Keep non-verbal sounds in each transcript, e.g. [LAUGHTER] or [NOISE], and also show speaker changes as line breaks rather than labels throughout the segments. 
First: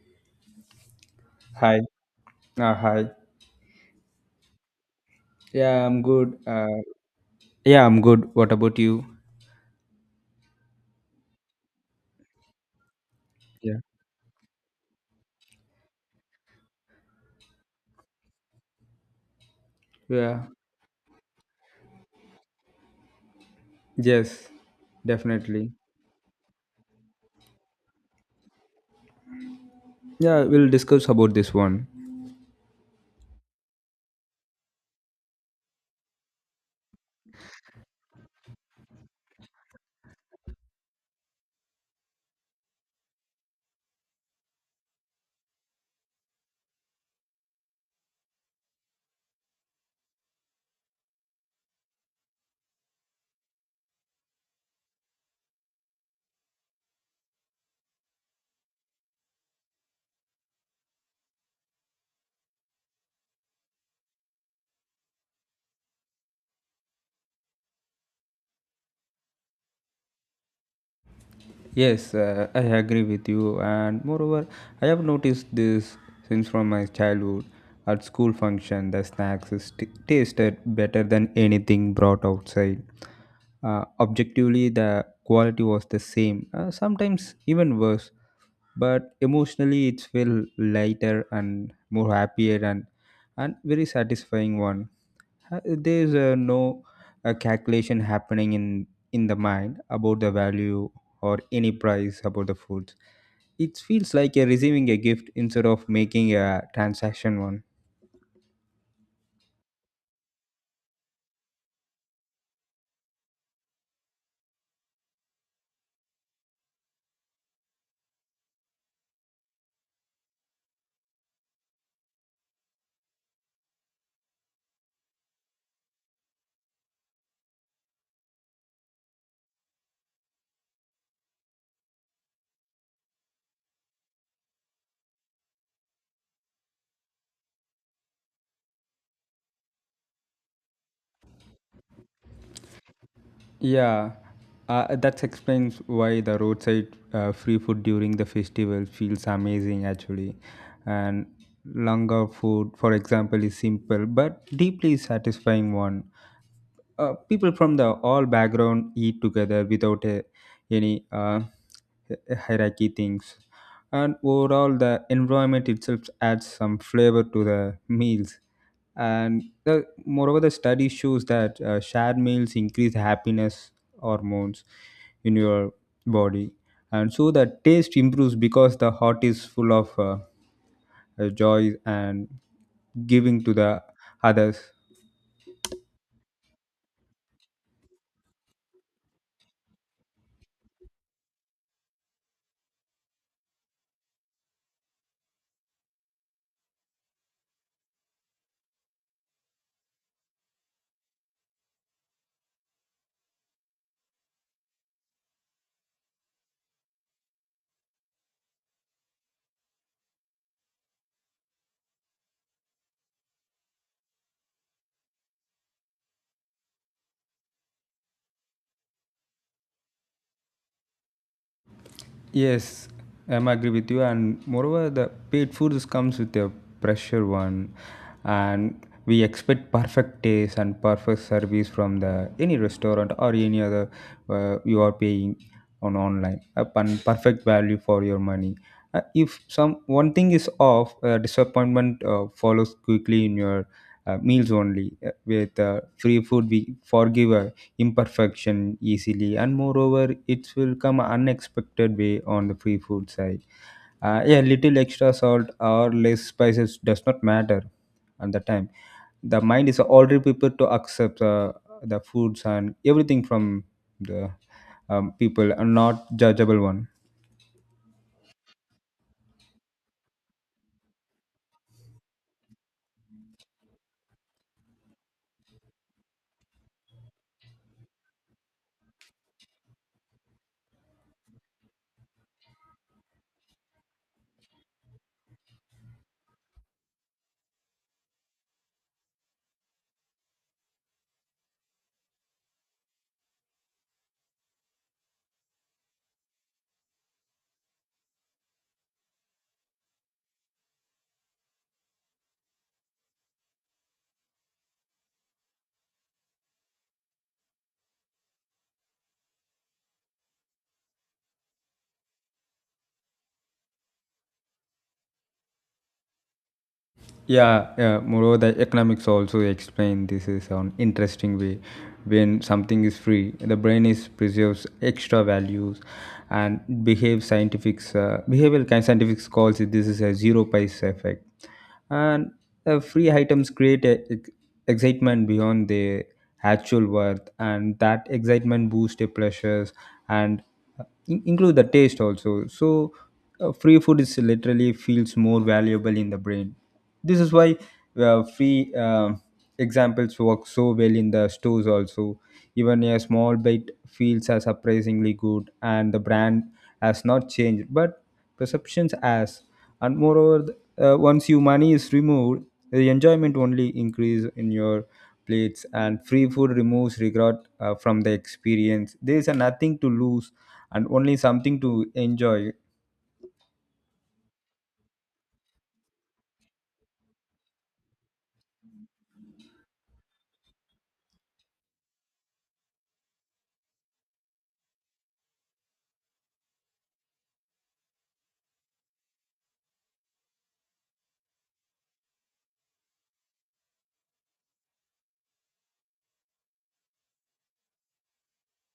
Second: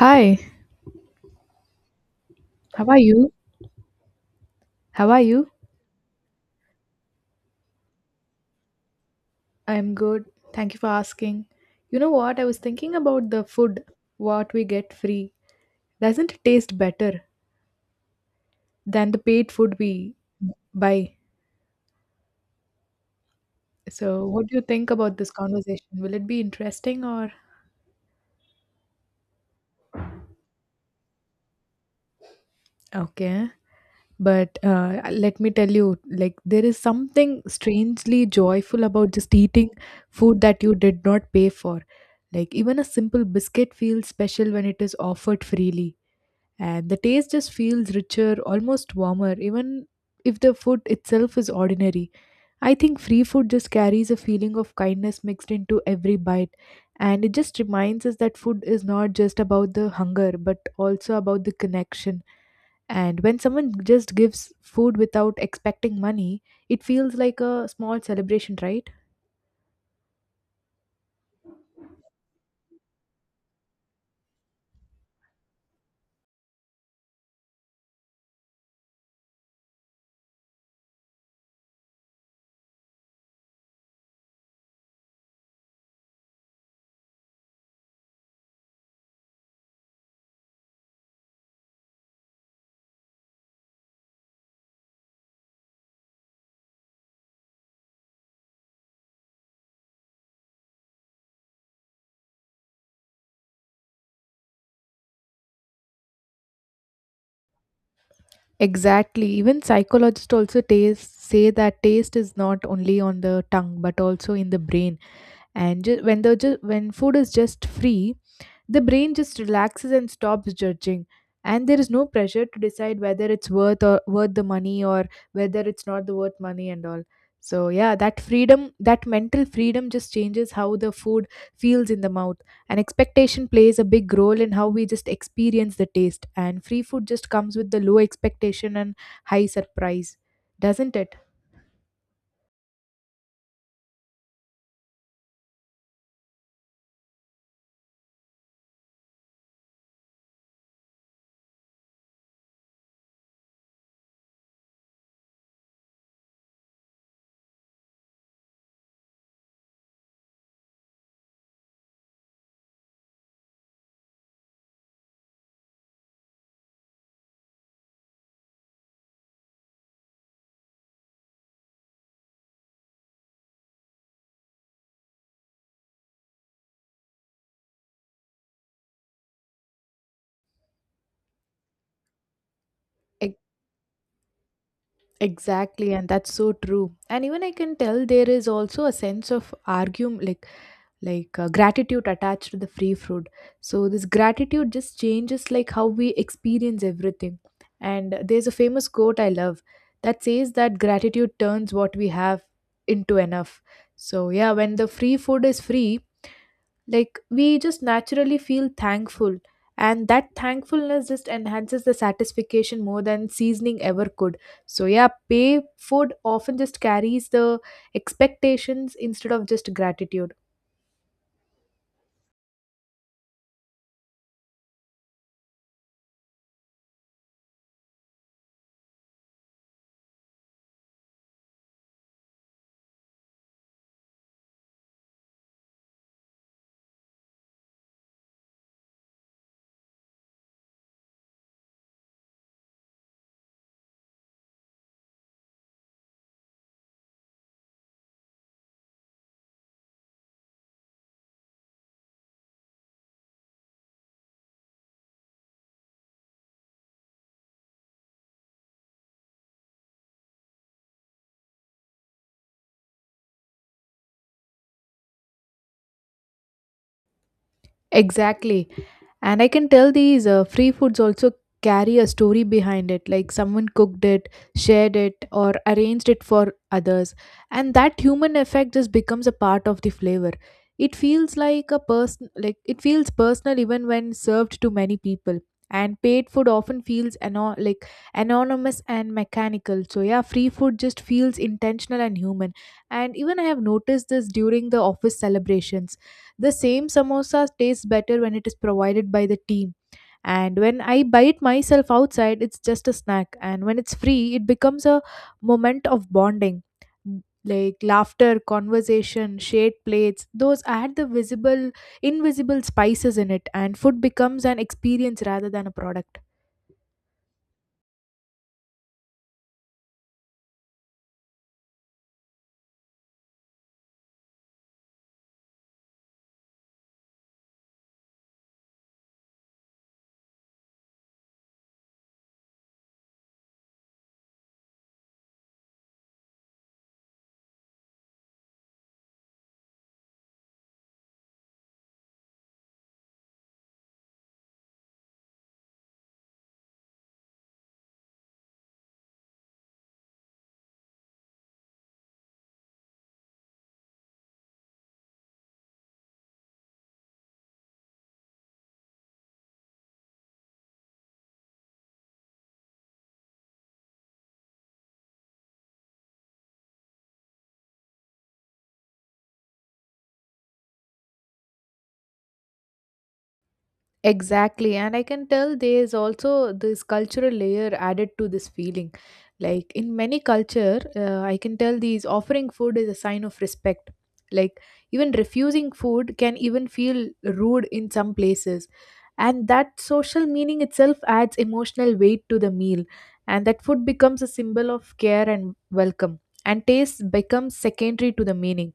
Hi,
Hi. Uh,
how are
hi.
you? How are you?
Yeah, I'm good. Uh, yeah, I'm good. What about you?
I'm good. Thank you for asking. You know what? I was thinking about the
Yeah.
food, what we get free. Doesn't it taste better than the paid food we
Yeah.
buy? So, what
Yes,
do you think about this
definitely.
conversation? Will it be interesting or
Yeah, we'll discuss about this one.
okay? But let me tell you, like, there is something strangely joyful about just eating food that you did not pay for. Like, even a simple biscuit feels special when it is offered freely and the taste just feels richer, almost warmer, even if the food itself is ordinary. I think free food just carries a feeling of kindness mixed into every bite, and it just reminds us that food is not just about the hunger but also about the connection. And when someone just gives food without expecting money, it feels like a small celebration, right?
Yes, I agree with you, and moreover, I have noticed this since from my childhood. At school function, the snacks is tasted better than anything brought outside. Objectively, the quality was the same, sometimes even worse. But emotionally, it felt lighter and more happier and very satisfying one. There's no calculation happening in the mind about the value or any price about the foods. It feels like you're receiving a gift instead of making a transaction one.
Exactly. Even psychologists also taste, say that taste is not only on the tongue but also in the brain and when food is just free, the brain just relaxes and stops judging, and there is no pressure to decide whether it's worth or worth the money or whether it's not the worth money and all. So yeah, that freedom, that mental freedom just changes how the food feels in the mouth, and expectation plays a big role in how we just experience the taste, and free food just comes with the low expectation and high surprise, doesn't it?
Yeah, that explains why the roadside free food during the festival feels amazing actually. And langar food, for example, is simple but deeply satisfying one. People from the all background eat together without any hierarchy things, and overall the environment itself adds some flavor to the meals and moreover the study shows that shared meals increase happiness hormones in your body, and so the taste improves because the heart is full of joy and giving to the others.
Exactly, and that's so true. And even I can tell there is also a sense of argum like gratitude attached to the free food. So this gratitude just changes like how we experience everything. And there's a famous quote I love that says that gratitude turns what we have into enough. So yeah, when the free food is free, like we just naturally feel thankful, and that thankfulness just enhances the satisfaction more than seasoning ever could. So yeah, pay food often just carries the expectations instead of just gratitude.
Yes, I'm agree with you. And moreover, the paid foods comes with a pressure one, and we expect perfect taste and perfect service from the any restaurant or any other you are paying on online. Upon perfect value for your money. If some one thing is off, disappointment follows quickly in your meals only with free food we forgive imperfection easily, and moreover it will come unexpected way on the free food side. Yeah, little extra salt or less spices does not matter. At the time, the mind is already prepared to accept the foods and everything from the people and not judgeable one.
Exactly. And I can tell these free foods also carry a story behind it, like someone cooked it, shared it, or arranged it for others. And that human effect just becomes a part of the flavor. It feels like a person, like it feels personal even when served to many people. And paid food often feels like anonymous and mechanical. So yeah, free food just feels intentional and human. And even I have noticed this during the office celebrations, the same samosa tastes better when it is provided by the team. And when I buy it myself outside, it's just a snack. And when it's free, it becomes a moment of bonding. Like laughter, conversation, shared plates, those add the visible, invisible spices in it, and food becomes an experience rather than a product.
Yeah, yeah, moreover the economics also explain this is an interesting way. When something is free, the brain is preserves extra values, and behave scientifics, behavioral kind scientifics calls it, this is a zero price effect. And free items create excitement beyond their actual worth, and that excitement boosts their pleasures and include the taste also. So free food is literally feels more valuable in the brain. This is why free examples work so well in the stores also. Even a small bite feels as surprisingly good, and the brand has not changed, but perceptions has. And moreover, once your money is removed, the enjoyment only increase in your plates, and free food removes regret from the experience. There is a nothing to lose and only something to enjoy.
Exactly, and I can tell there's also this cultural layer added to this feeling. Like in many culture, I can tell these offering food is a sign of respect. Like even refusing food can even feel rude in some places, and that social meaning itself adds emotional weight to the meal, and that food becomes a symbol of care and welcome, and taste becomes secondary to the meaning.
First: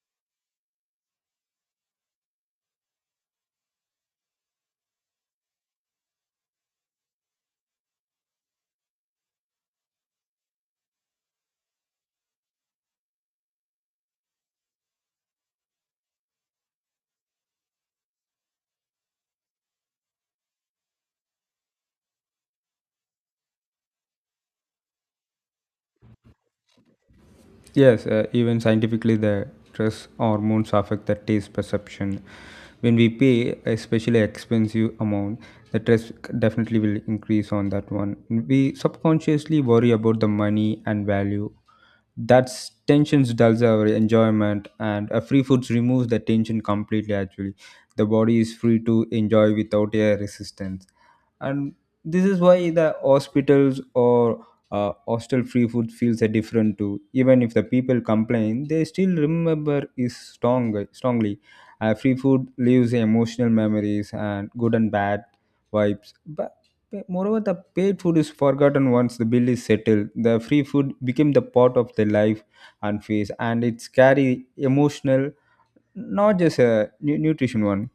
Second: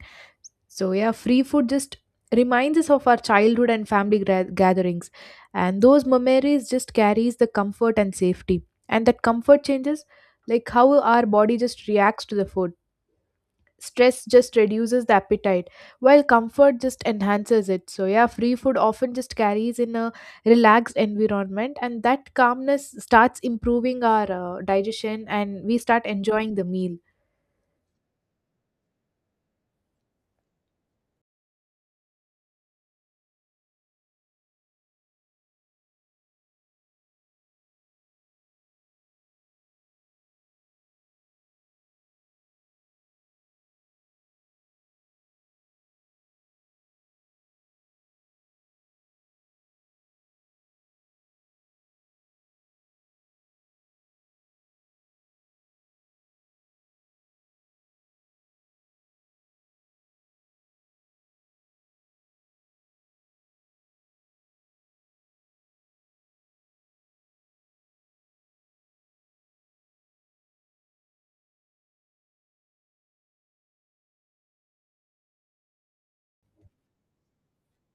So, yeah, free food just reminds us of our childhood and family gatherings. And those memories just carries the comfort and safety. And that comfort changes like how our body just reacts to the food. Stress just reduces the appetite, while comfort just enhances it. So, yeah, free food often just carries in a relaxed environment, and that calmness starts improving our digestion and we start enjoying the meal.
Yes, even scientifically, the stress hormones affect the taste perception. When we pay especially expensive amount, the stress definitely will increase on that one. We subconsciously worry about the money and value. That tensions dulls our enjoyment, and free foods removes the tension completely. Actually, the body is free to enjoy without a resistance, and this is why the hospitals or hostel free food feels a different too. Even if the people complain, they still remember is strongly. Free food leaves emotional memories and good and bad vibes, but moreover the paid food is forgotten once the bill is settled. The free food became the part of the life and phase, and it's carry emotional, not just a nutrition one.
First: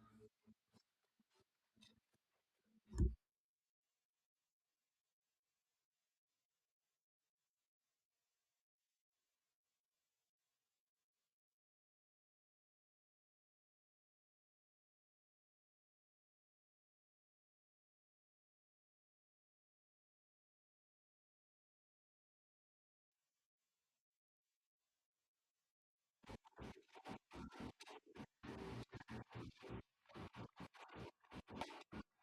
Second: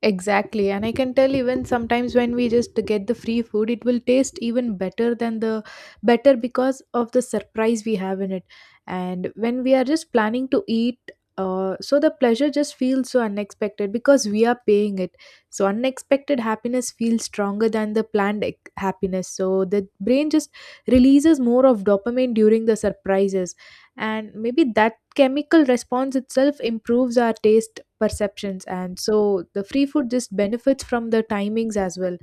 Exactly, and I can tell even sometimes when we just get the free food, it will taste even better than the better because of the surprise we have in it. And when we are just planning to eat, so the pleasure just feels so unexpected because we are paying it. So unexpected happiness feels stronger than the planned happiness. So the brain just releases more of dopamine during the surprises, and maybe that chemical response itself improves our taste perceptions, and so the free food just benefits from the timings as well.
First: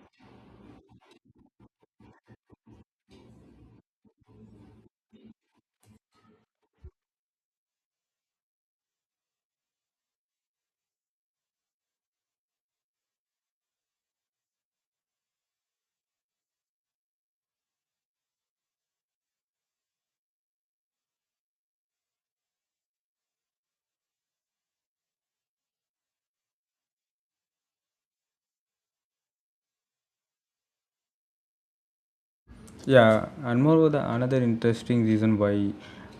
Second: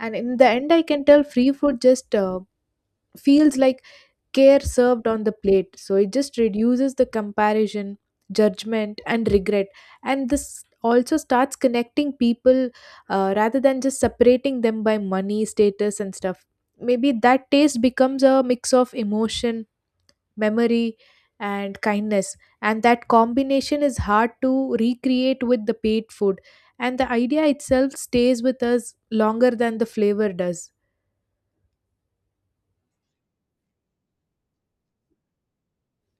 And in the end, I can tell free food just feels like care served on the plate, so it just reduces the comparison, judgment and regret, and this also starts connecting people, rather than just separating them by money status and stuff. Maybe that taste becomes a mix of emotion, memory and kindness, and that combination is hard to recreate with the paid food, and the idea itself stays with us longer than the flavor does.
Yeah, and moreover, the another interesting reason why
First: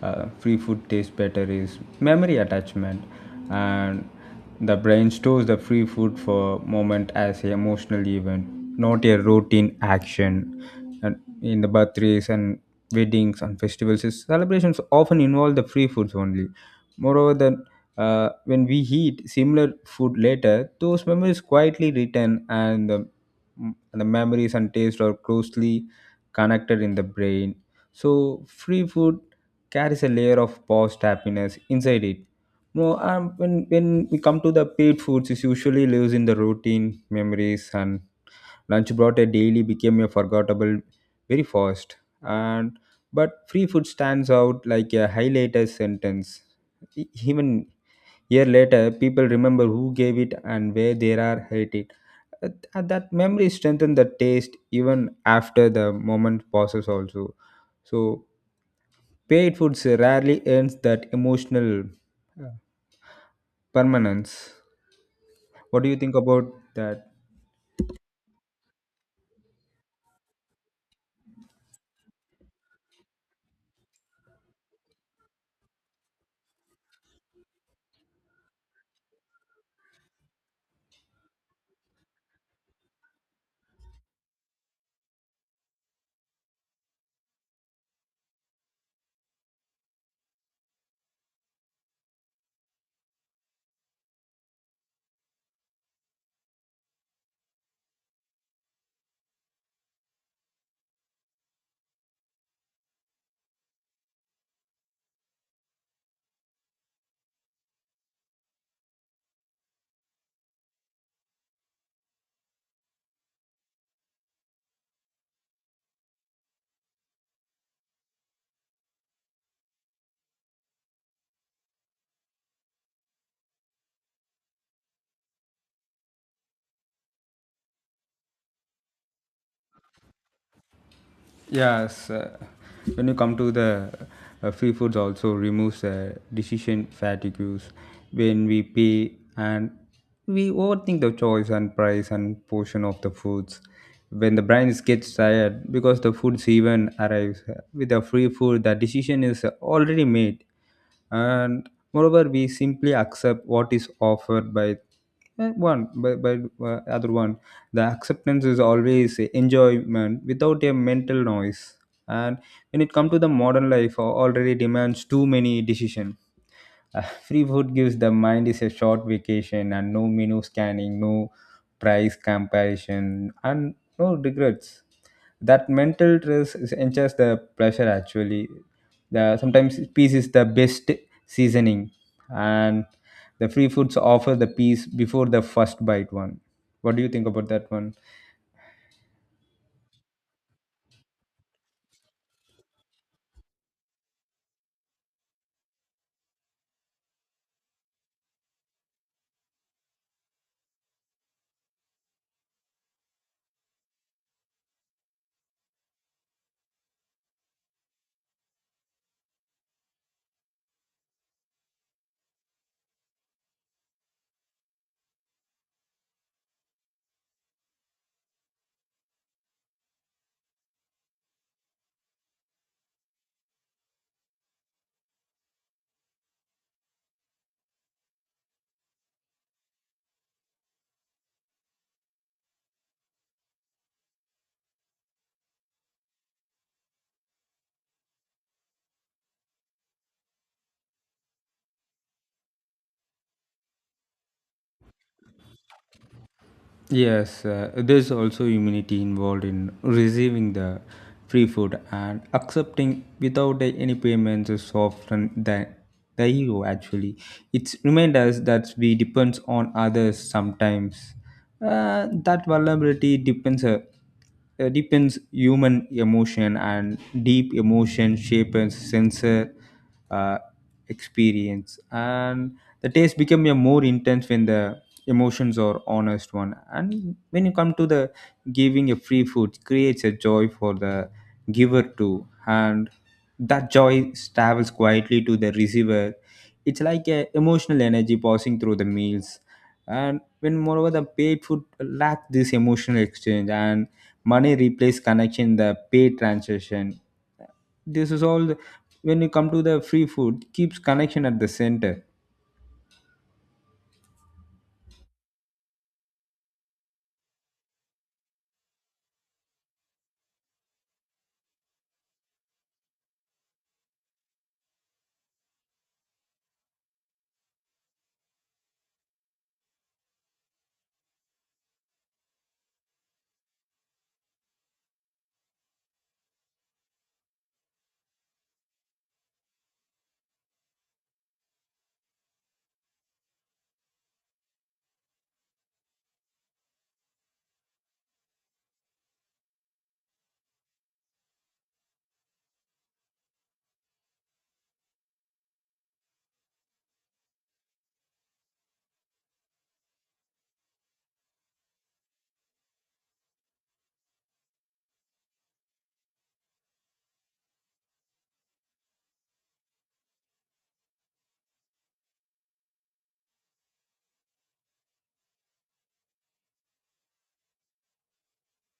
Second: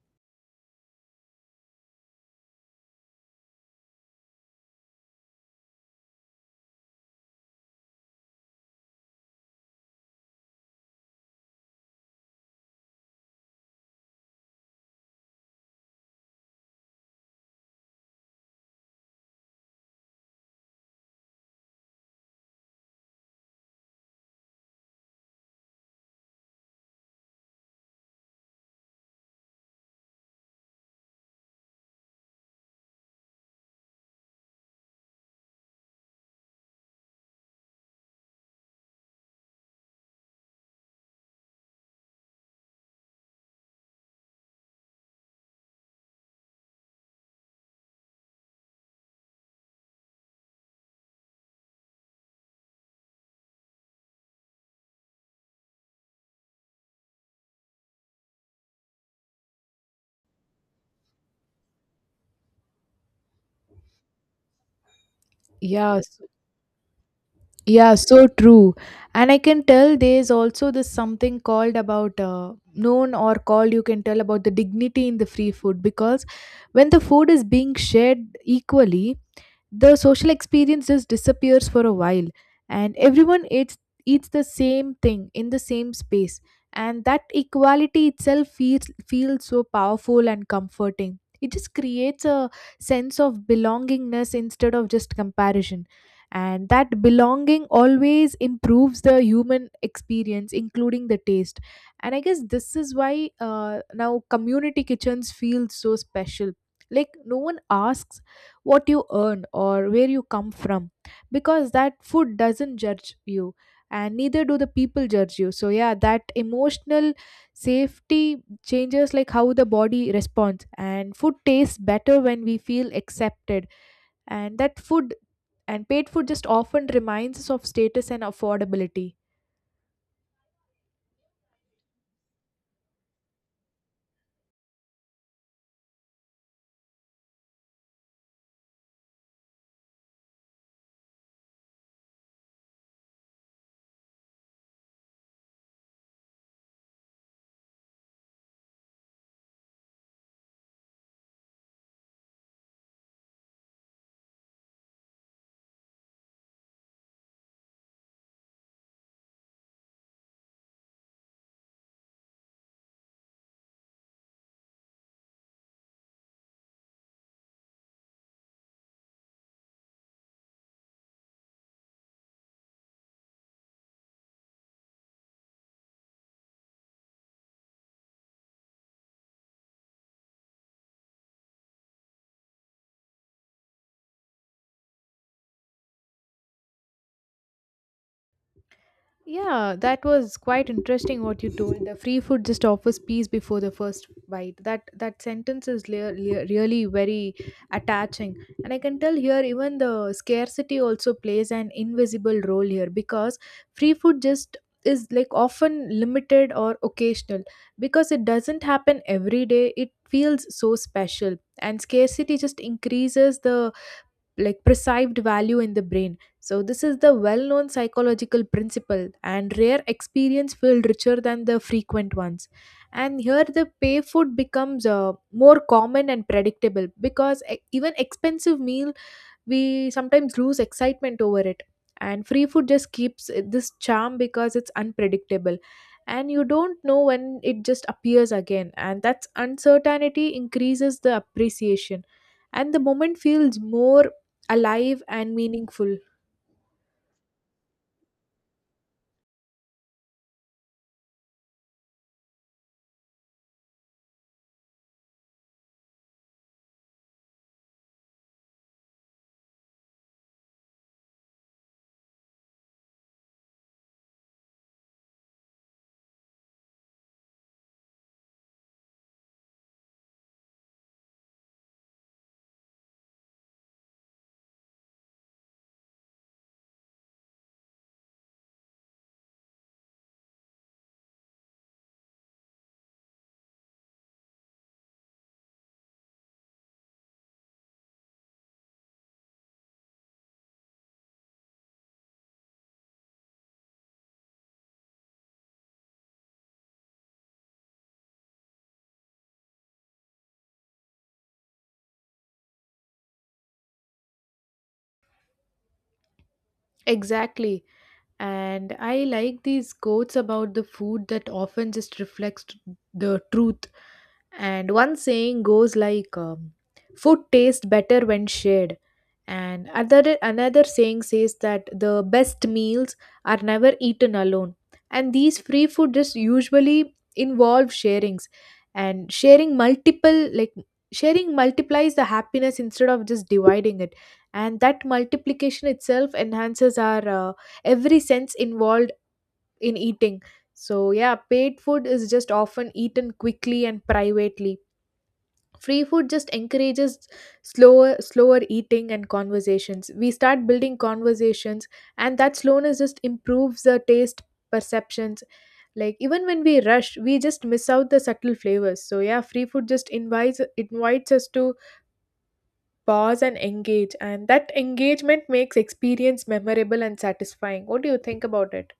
free food tastes better is memory attachment, and the brain stores the free food for moment as an emotional event, not a routine action. And in the birthdays and weddings and festivals, celebrations often involve the free foods only. Moreover, the when we eat similar food later, those memories quietly return, and the memories and taste are closely connected in the brain. So free food carries a layer of past happiness inside it. No, when we come to the paid foods, it usually lives in the routine, memories, and lunch brought a daily became a forgettable very fast. And but free food stands out like a highlighted sentence. Even year later, people remember who gave it and where they are at it. That memory strengthen the taste even after the moment passes also. So paid foods rarely earns that emotional permanence. What do you
yeah
think
s-
about that?
yeah, so true. And I can tell there's also this something called about known or called, you can tell about the dignity in the free food, because when the food is being shared equally, the social experience just disappears for a while, and everyone eats the same thing in the same space, and that equality itself feels so powerful and comforting. It just creates a sense of belongingness instead of just comparison, and that belonging always improves the human experience including the taste. And I guess this is why now community kitchens feel so special. Like no one asks what you earn or where you come from, because that food doesn't judge you, and neither do the people judge you. So yeah, that emotional safety changes like how the body responds, and food tastes better when we feel accepted. And that food and paid food just often reminds us of status and affordability.
Yes, when you come to the free foods, also removes decision fatigues. When we pay and we overthink the choice and price and portion of the foods. When the brain gets tired because the foods even arrives with the free food, the decision is already made, and moreover we simply accept what is offered by by other one. The acceptance is always a enjoyment without a mental noise. And when it comes to the modern life, already demands too many decision. Free food gives the mind is a short vacation, and no menu scanning, no price comparison, and no regrets. That mental stress enhances the pleasure actually. The sometimes peace is the best seasoning, and the free foods offer the peace before the first bite one. What do you think about that one?
Yeah, that was quite interesting what you told. The free food just offers peace before the first bite. That that sentence is really very attaching, and I can tell here even the scarcity also plays an invisible role here, because free food just is like often limited or occasional because it doesn't happen every day. It feels so special, and scarcity just increases the like perceived value in the brain. So this is the well known psychological principle, and rare experience feel richer than the frequent ones. And here the pay food becomes more common and predictable, because even expensive meals we sometimes lose excitement over it, and free food just keeps this charm because it's unpredictable, and you don't know when it just appears again, and that's uncertainty increases the appreciation and the moment feels more alive and meaningful.
Yes, there's also immunity involved in receiving the free food, and accepting without any payments is often the ego actually. It's remind us that we depends on others sometimes. That vulnerability depends. Deepens human emotion, and deep emotion shapes sensor uh, experience, and the taste become a more intense when the emotions are honest one. And when you come to the giving a free food creates a joy for the giver too, and that joy travels quietly to the receiver. It's like a emotional energy passing through the meals. And when moreover the paid food lack this emotional exchange, and money replace connection the pay transaction, this is all when you come to the free food keeps connection at the center.
Exactly, and I like these quotes about the food that often just reflects the truth. And one saying goes like, "Food tastes better when shared." And other another saying says that the best meals are never eaten alone. And these free food just usually involve sharings, and sharing multiple like sharing multiplies the happiness instead of just dividing it. And that multiplication itself enhances our every sense involved in eating. So yeah, paid food is just often eaten quickly and privately. Free food just encourages slower eating and conversations. We start building conversations, and that slowness just improves the taste perceptions. Like even when we rush, we just miss out the subtle flavors. So yeah, free food just invites us to pause and engage, and that engagement makes experience memorable and satisfying. What do you think about it?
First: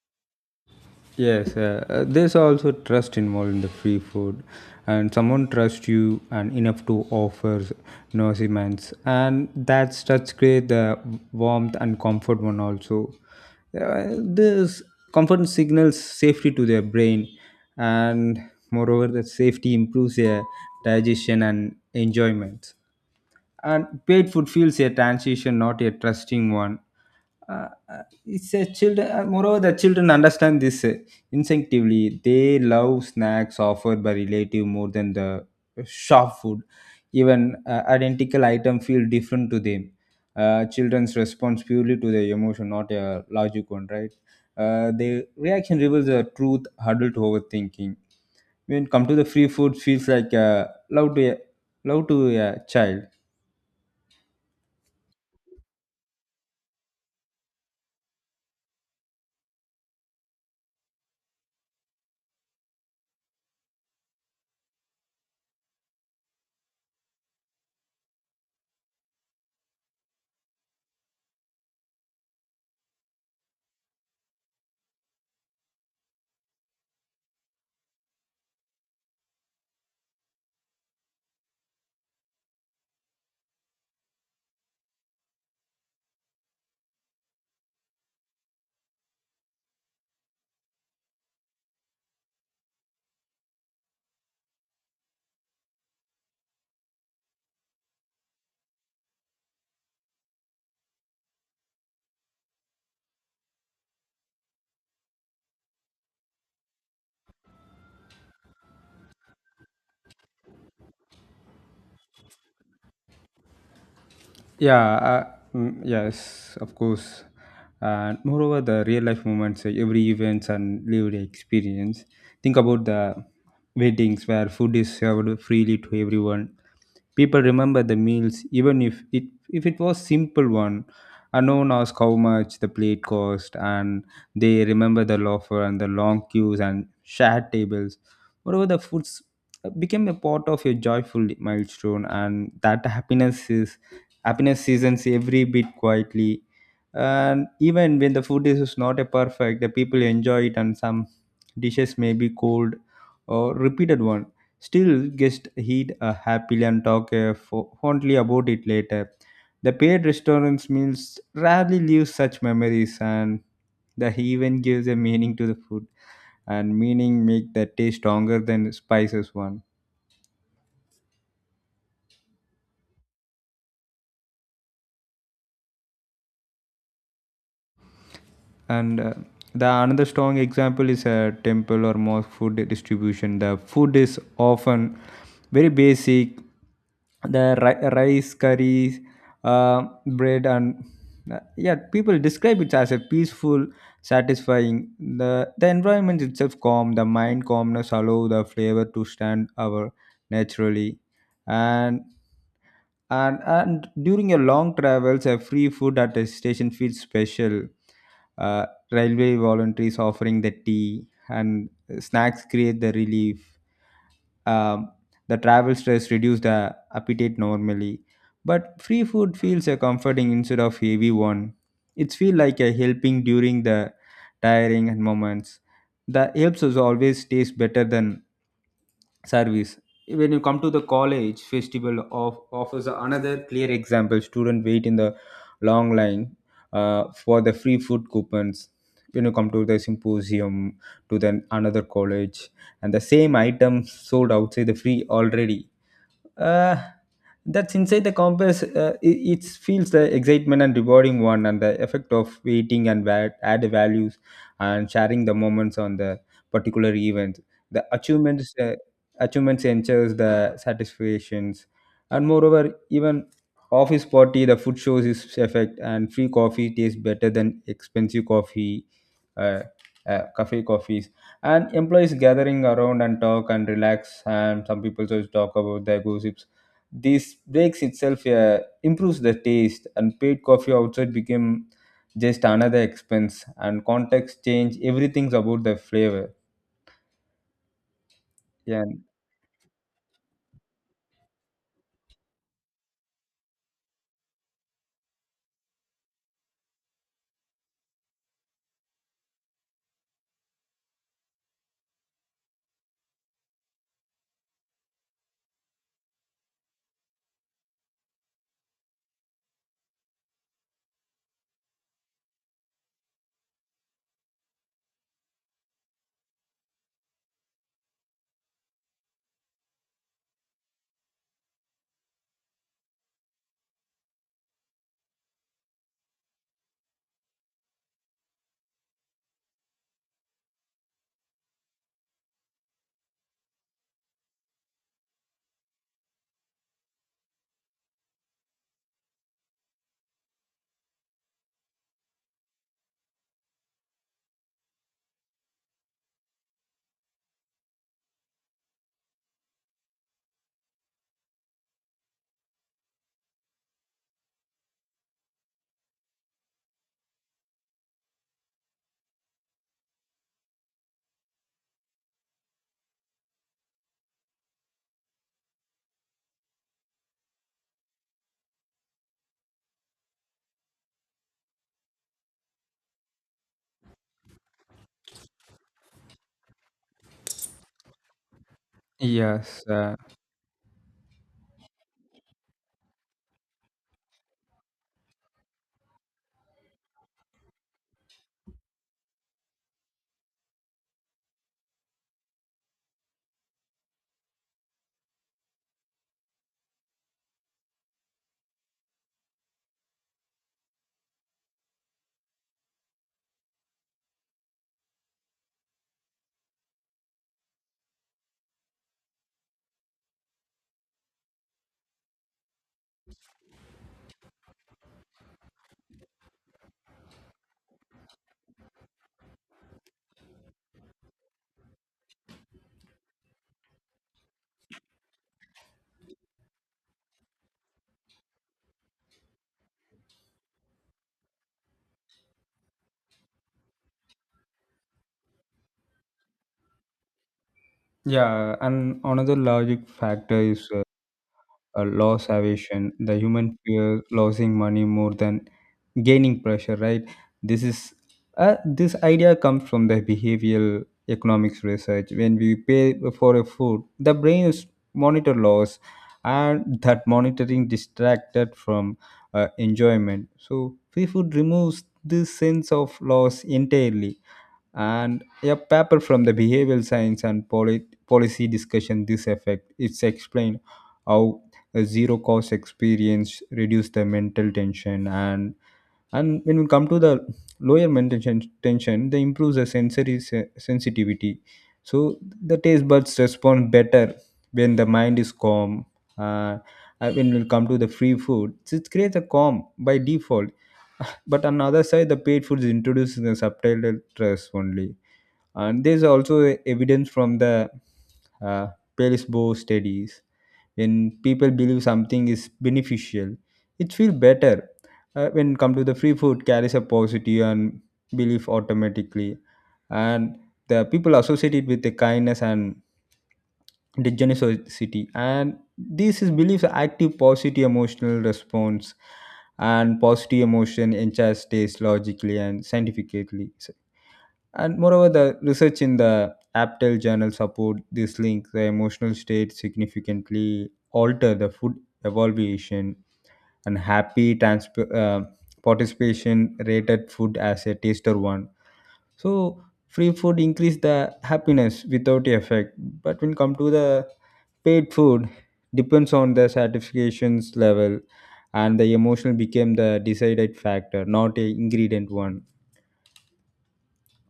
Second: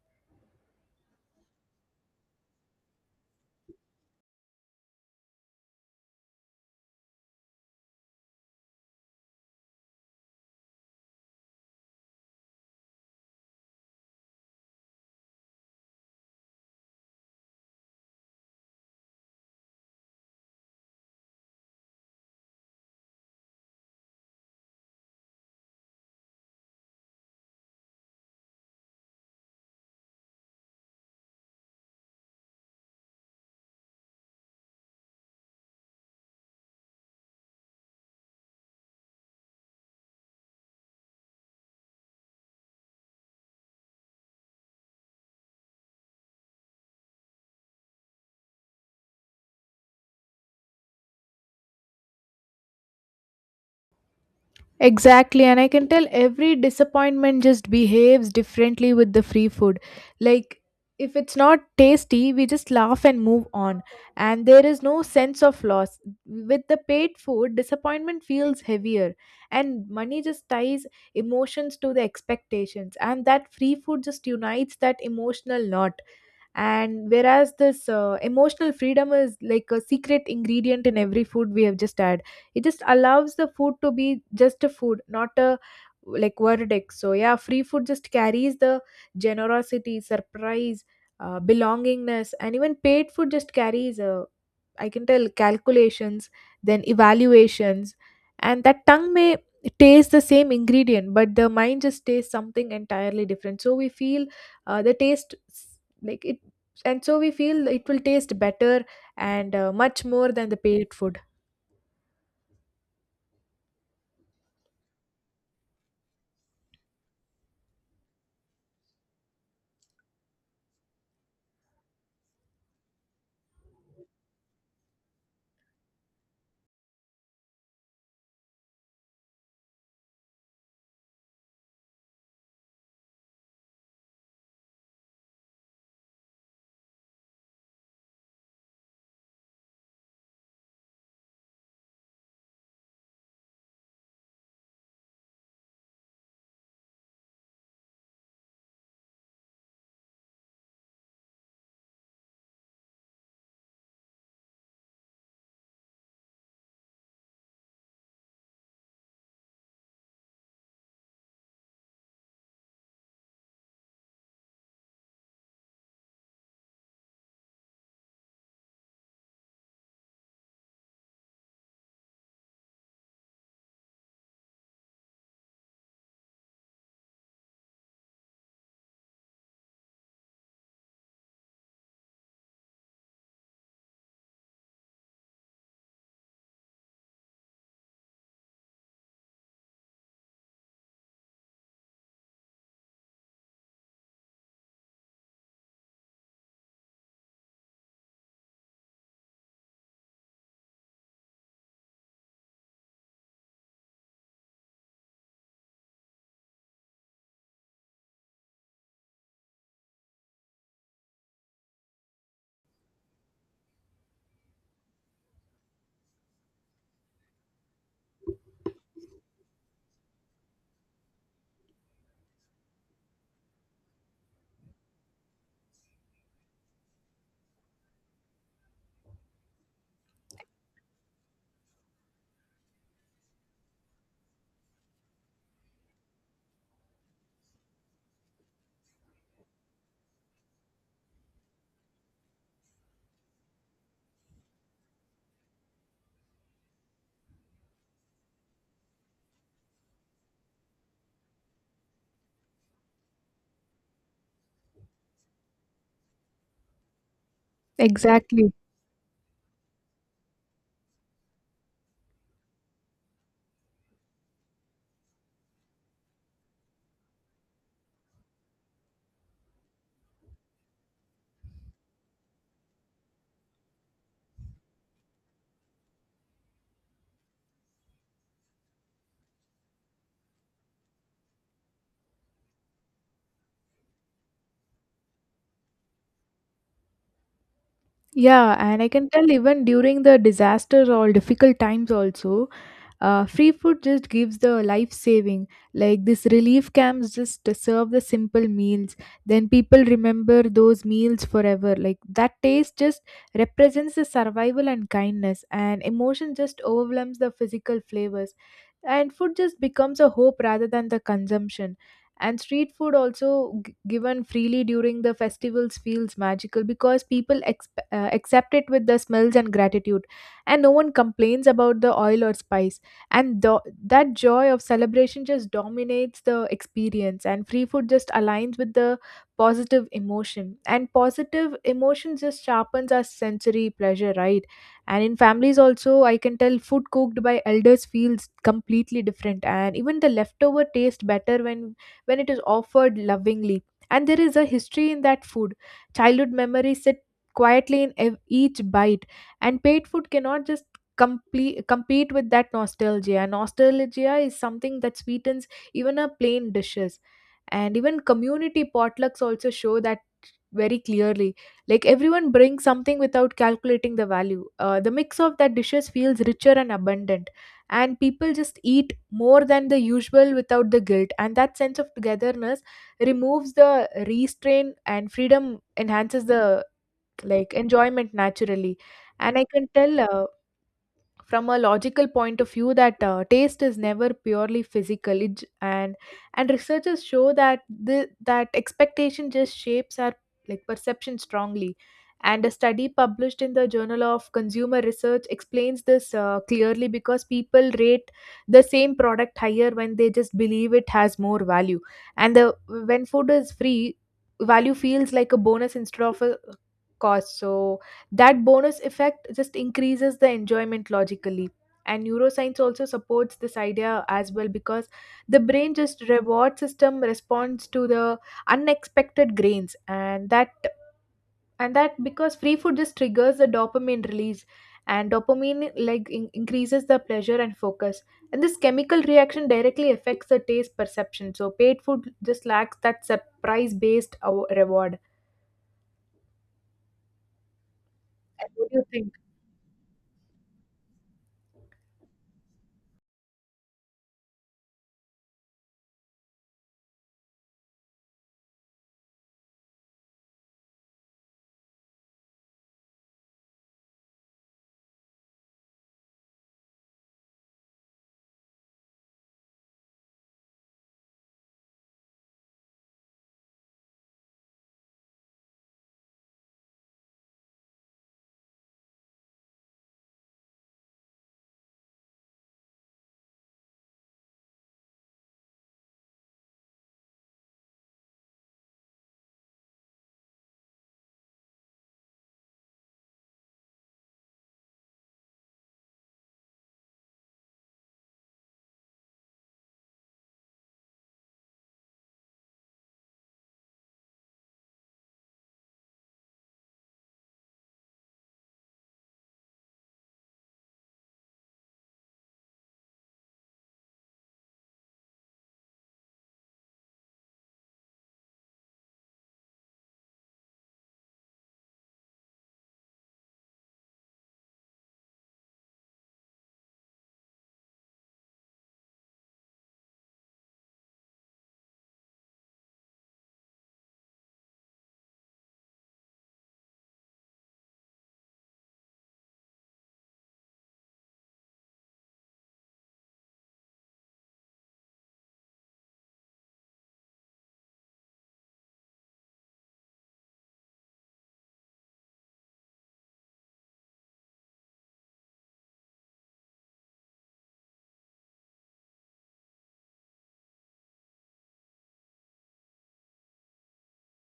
Yes, there's also trust involved in the free food, and someone trusts you and enough to offer nourishments, and that's create the warmth and comfort one also. This comfort signals safety to their brain, and moreover that safety improves their digestion and enjoyment. And paid food feels a transition, not a trusting one. It's a children. Moreover, the children understand this instinctively. They love snacks offered by relative more than the shop food. Even identical item feel different to them. Children's response purely to the emotion, not a logic one, right? The reaction reveals the truth huddled to overthinking. When come to the free food feels like love to a child.
Exactly, and I can tell every disappointment just behaves differently with the free food. Like, if it's not tasty, we just laugh and move on, and there is no sense of loss. With the paid food, disappointment feels heavier, and money just ties emotions to the expectations, and that free food just unites that emotional knot. And whereas this emotional freedom is like a secret ingredient in every food we have just had, it just allows the food to be just a food, not a like verdict. So yeah, free food just carries the generosity, surprise, belongingness, and even paid food just carries a, I can tell, calculations, then evaluations, and that tongue may taste the same ingredient, but the mind just tastes something entirely different. So we feel the taste like it, and so we feel it will taste better and much more than the paid food.
Yeah, yes, of course. And moreover, the real life moments, every events and lived experience. Think about the weddings where food is served freely to everyone. People remember the meals, even if it was simple one. And no one asked how much the plate cost, and they remember the laughter and the long queues and shared tables. Moreover, the foods became a part of your joyful milestone, and that happiness is happiness seasons every bit quietly. And even when the food is not a perfect, the people enjoy it, and some dishes may be cold or repeated one. Still, guests eat happily and talk fondly about it later. The paid restaurants meals rarely leave such memories, and the event gives a meaning to the food, and meaning make the taste stronger than spices one. And the another strong example is a temple or mosque food distribution. The food is often very basic, the rice curries, bread, and yeah, people describe it as a peaceful satisfying. The environment itself calm the mind, calmness allow the flavor to stand out naturally. And and and during your long travels, a free food at a station feels special. uh, Railway volunteers offering the tea and snacks create the relief. um, the travel stress reduces the appetite normally, but free food feels a comforting instead of heavy one. It feels like a helping during the tiring and moments. The helps us always taste better than service. When you come to the college festival of offers another clear example. Student wait in the long line for the free food coupons. When you come to the symposium, to then another college, and the same item sold outside the free already. Uh, that's inside the compass. It, it feels the excitement and rewarding one, and the effect of waiting and add values and sharing the moments on the particular event. The achievements,
Exactly.
achievements ensures the satisfactions, and moreover, even office party, the food shows its effect, and free coffee tastes better than expensive coffee. Uh, cafe coffees and employees gathering around and talk and relax, and some people just talk about their gossips. This breaks itself, improves the taste, and paid coffee outside became just another expense, and context change everything's about the flavor.
Yeah, and
Yeah.
I can tell, even during the disasters or difficult times also, free food just gives the life saving. Like this relief camps just serve the simple meals, then people remember those meals forever, like that taste just represents the survival and kindness, and emotion just overwhelms the physical flavors, and food just becomes a hope rather than the consumption. And street food also given freely during the festivals feels magical because people accept it with the smells and gratitude, and no one complains about the oil or spice, and that joy of celebration just dominates the experience, and free food just aligns with the positive emotion, and positive emotion just sharpens our sensory pleasure, right? And in families also, I can tell, food cooked by elders feels completely different, and even the leftover taste better when it is offered lovingly. And there is a history in that food. Childhood memories sit quietly in each bite, and paid food cannot just complete compete with that nostalgia, and nostalgia is something that sweetens even a plain dishes. And even community potlucks also show that very clearly. Like, everyone brings something without calculating the value. The mix of that dishes feels richer and abundant, and people just eat more than the usual without the guilt. And that sense of togetherness removes the restraint, and freedom enhances the, like, enjoyment naturally. And I
Yes.
can tell, from a logical point of view that taste is never purely physical, it, and researchers show that that expectation just shapes our, like, perception strongly. And a study published in the Journal of Consumer Research explains this clearly because people rate the same product higher when they just believe it has more value. And the when food is free, value feels like a bonus instead of a cost, so that bonus effect just increases the enjoyment logically. And neuroscience also supports this idea as well, because the brain just reward system responds to the unexpected grains, and that because free food just triggers the dopamine release, and dopamine, like, increases the pleasure and focus, and this chemical reaction directly affects the taste perception. So paid food just lacks that surprise based reward. And
Yeah,
what do you
and
think?
another logic factor is, loss aversion. The human fear losing money more than gaining pressure, right? This is, this idea comes from the behavioral economics research. When we pay for a food, the brain is monitor loss, and that monitoring distracted from enjoyment. So free food removes this sense of loss entirely, and a paper from the behavioral science and poli- policy discussion this effect it's explained how a zero cost experience reduce the mental tension, and when we come to the lower mental tension, tension they improves the sensory se- sensitivity, so the taste buds respond better when the mind is calm. uh, when we come to the free food, so it creates a calm by default, but on the other side, the paid foods introduce the subtitled dress only. And there's also e-, evidence from the uh, Palesbo studies. When people believe something is beneficial, it feels better. When come to the free food, carries a positive and belief automatically. And the people associate it with the kindness and degeneration, and this is beliefs are active positive emotional response, and positive emotion enchants taste logically and scientifically. So- and moreover, the research in the aptel journal support this link, the emotional state significantly alter the food evaluation, and happy transp- participation rated food as a taster one. So free food increase the happiness without effect, but when come to the paid food, depends on the satisfactions level, and the emotional became the decided factor, not a ingredient one.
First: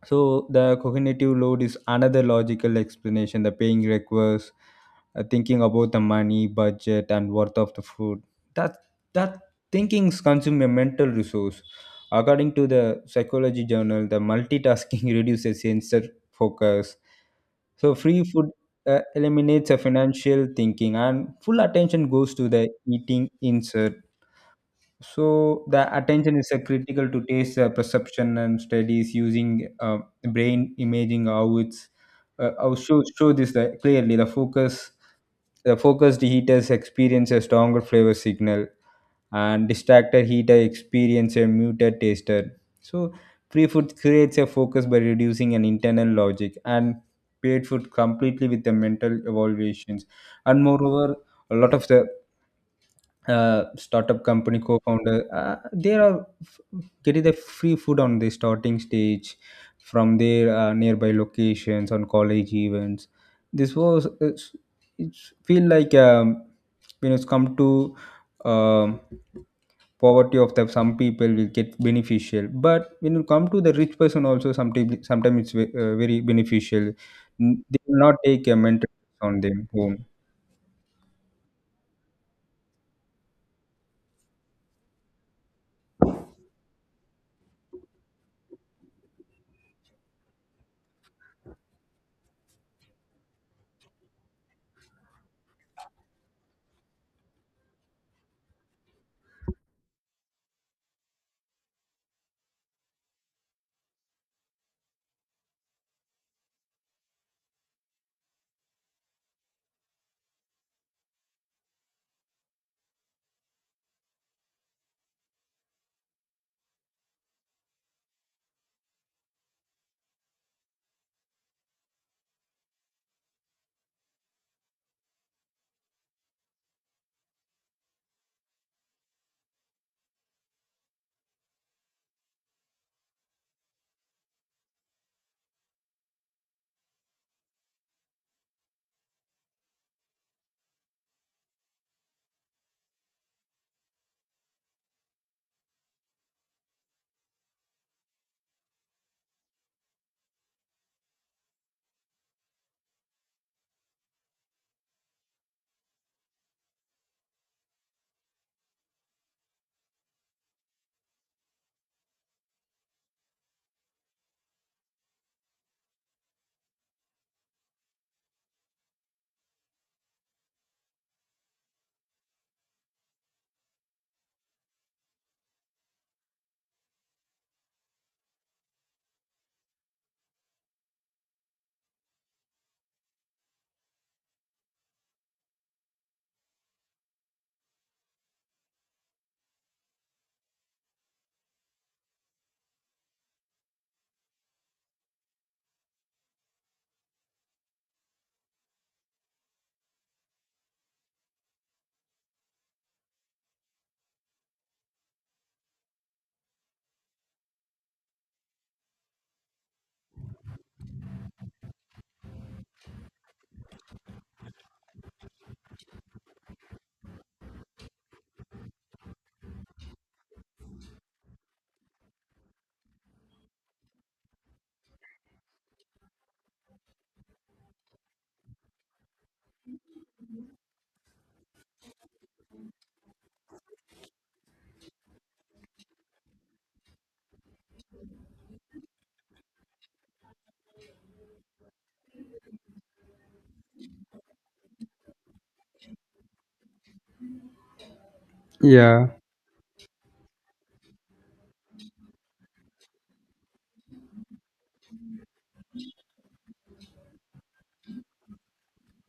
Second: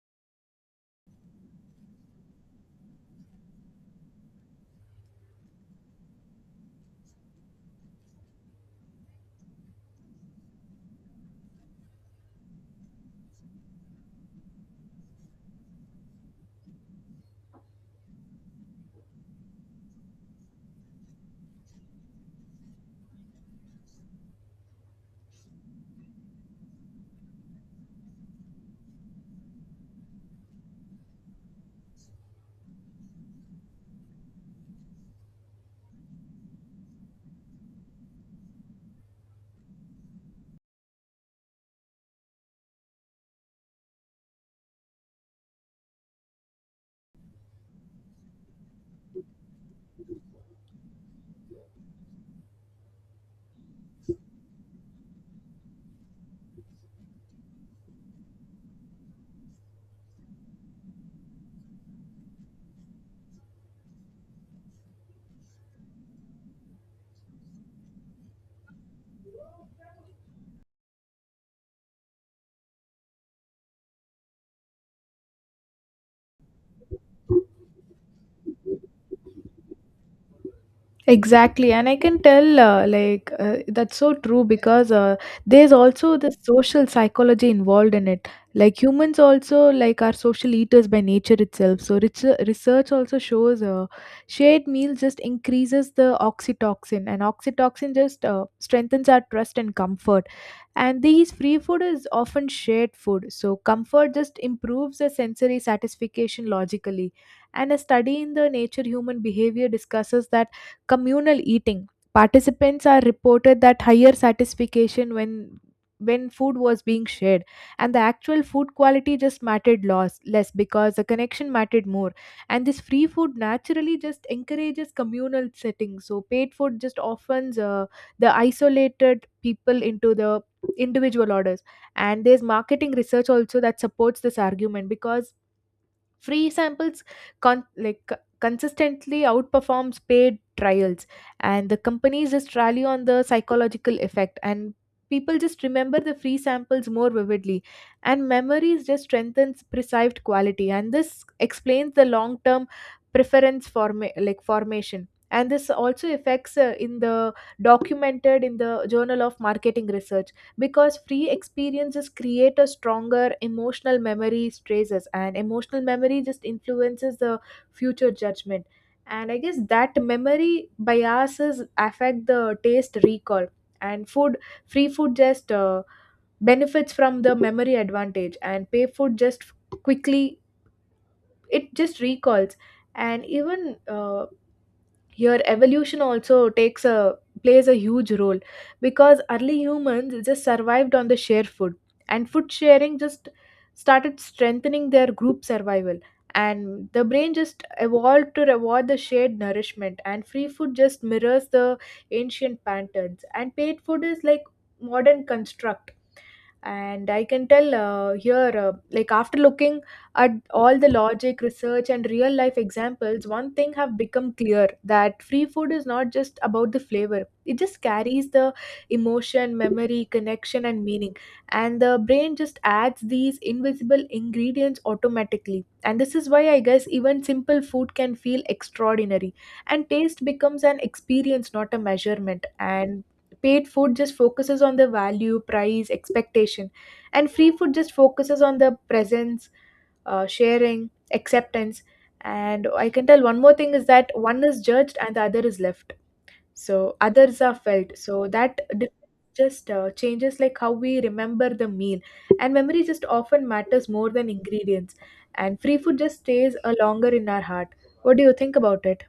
So the cognitive load is another logical explanation. The paying requires thinking about the money, budget, and worth of the food. That that thinkings consume a mental resource. According to the psychology journal, the multitasking [LAUGHS] reduces sensor focus. So free food eliminates a financial thinking, and full attention goes to the eating insert, so the attention is, critical to taste, perception, and studies using, brain imaging. How it's, I'll show this, clearly. The focused heaters experience a stronger flavor signal, and distracted heater experience a muted taster. So free food creates a focus by reducing an internal logic, and paid food completely with the mental evaluations. And moreover, a lot of the startup company co-founder, they are f- getting the free food on the starting stage from their nearby locations on college events. This was it's feel like when it's come to um, poverty of the some people will get beneficial, but when you come to the rich person also, sometimes it's ve- very beneficial. N- they will not take a mental on them home.
Exactly, and I can tell, like, that's so true, because there's also the social psychology involved in it. Like, humans also, like, are social eaters by nature itself. So, rich, research also shows shared meals just increases the oxytocin, and oxytocin just strengthens our trust and comfort. And these free food is often shared food, so comfort just improves the sensory satisfaction logically. And a study in the Nature Human Behavior discusses that communal eating. Participants are reported that higher satisfaction when food was being shared, and the actual food quality just mattered loss less because the connection mattered more, and this free food naturally just encourages communal settings. So paid food just often, the isolated people into the individual orders. And there's marketing research also that supports this argument, because free samples consistently outperforms paid trials, and the companies just rally on the psychological effect, and people just remember the free samples more vividly, and memories just strengthens perceived quality, and this explains the long term preference formation. And this also affects in the documented in the Journal of Marketing Research, because free experiences create a stronger emotional memory traces, and emotional memory just influences the future judgment, and I guess that memory biases affect the taste recall. And food free food just benefits from the memory advantage, and pay food just quickly it just recalls. And even your evolution also takes a plays a huge role, because early humans just survived on the shared food, and food sharing just started strengthening their group survival, and the brain just evolved to reward the shared nourishment, and free food just mirrors the ancient patterns, and paid food is like modern construct. And I can tell, here, like, after looking at all the logic research and real life examples, one thing have become clear, that free food is not just about the flavor, it just carries the emotion, memory, connection and meaning, and the brain just adds these invisible ingredients automatically. And this is why I guess even simple food can feel extraordinary, and taste becomes an experience, not a measurement. And paid food just focuses on the value, price, expectation, and free food just focuses on the presence, sharing, acceptance. And I can tell one more thing is that, one is judged and the other is left, so others are felt. So that difference
Yeah.
just changes, like, how we remember the meal, and memory just often matters more than ingredients, and free food just stays a longer in our heart. What do you think about it?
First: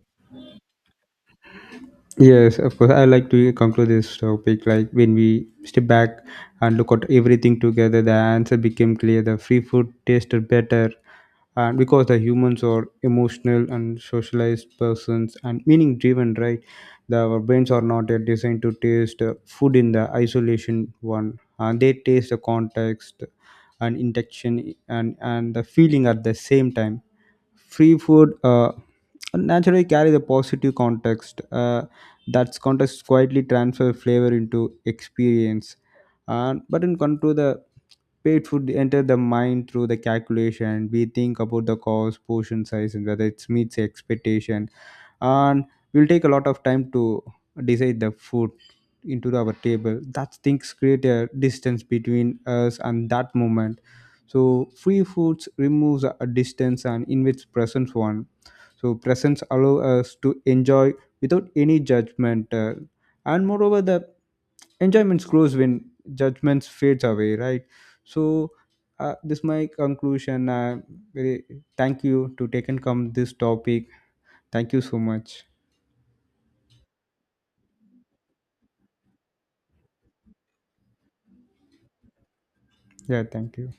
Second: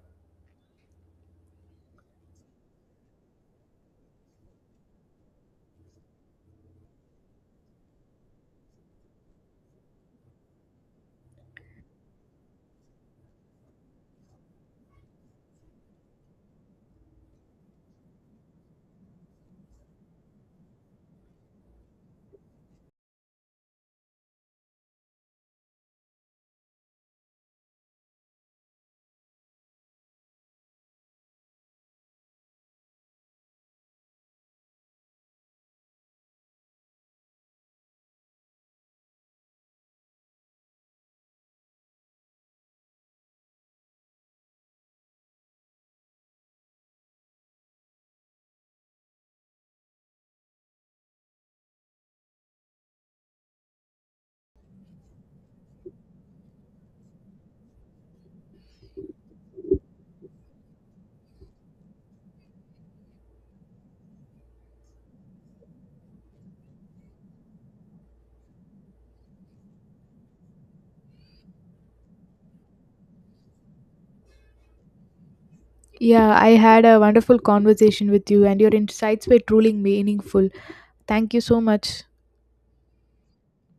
Yes, of course. I like to conclude this topic. Like when we step back and look at everything together, the answer became clear. The free food tasted better, and because the humans are emotional and socialized persons and meaning driven, right? The, our brains are not yet designed to taste food in the isolation one, and they taste the context and intention and the feeling at the same time. Free food, naturally carry the positive context. That context quietly transfer flavor into experience. And but in come to the paid food enter the mind through the calculation. We think about the cost, portion size, and whether it meets expectation. And we'll take a lot of time to decide the food into our table. That things create a distance between us and that moment. So free foods removes a distance and invites presence one, so presence allow us to enjoy without any judgment, and moreover, the enjoyment grows when judgments fades away, right? So, this my conclusion. Very thank you to take and come this topic. Thank you so much.
Yeah, I had a wonderful conversation with you, and your insights were truly meaningful. Thank you so much.
Yeah, thank you.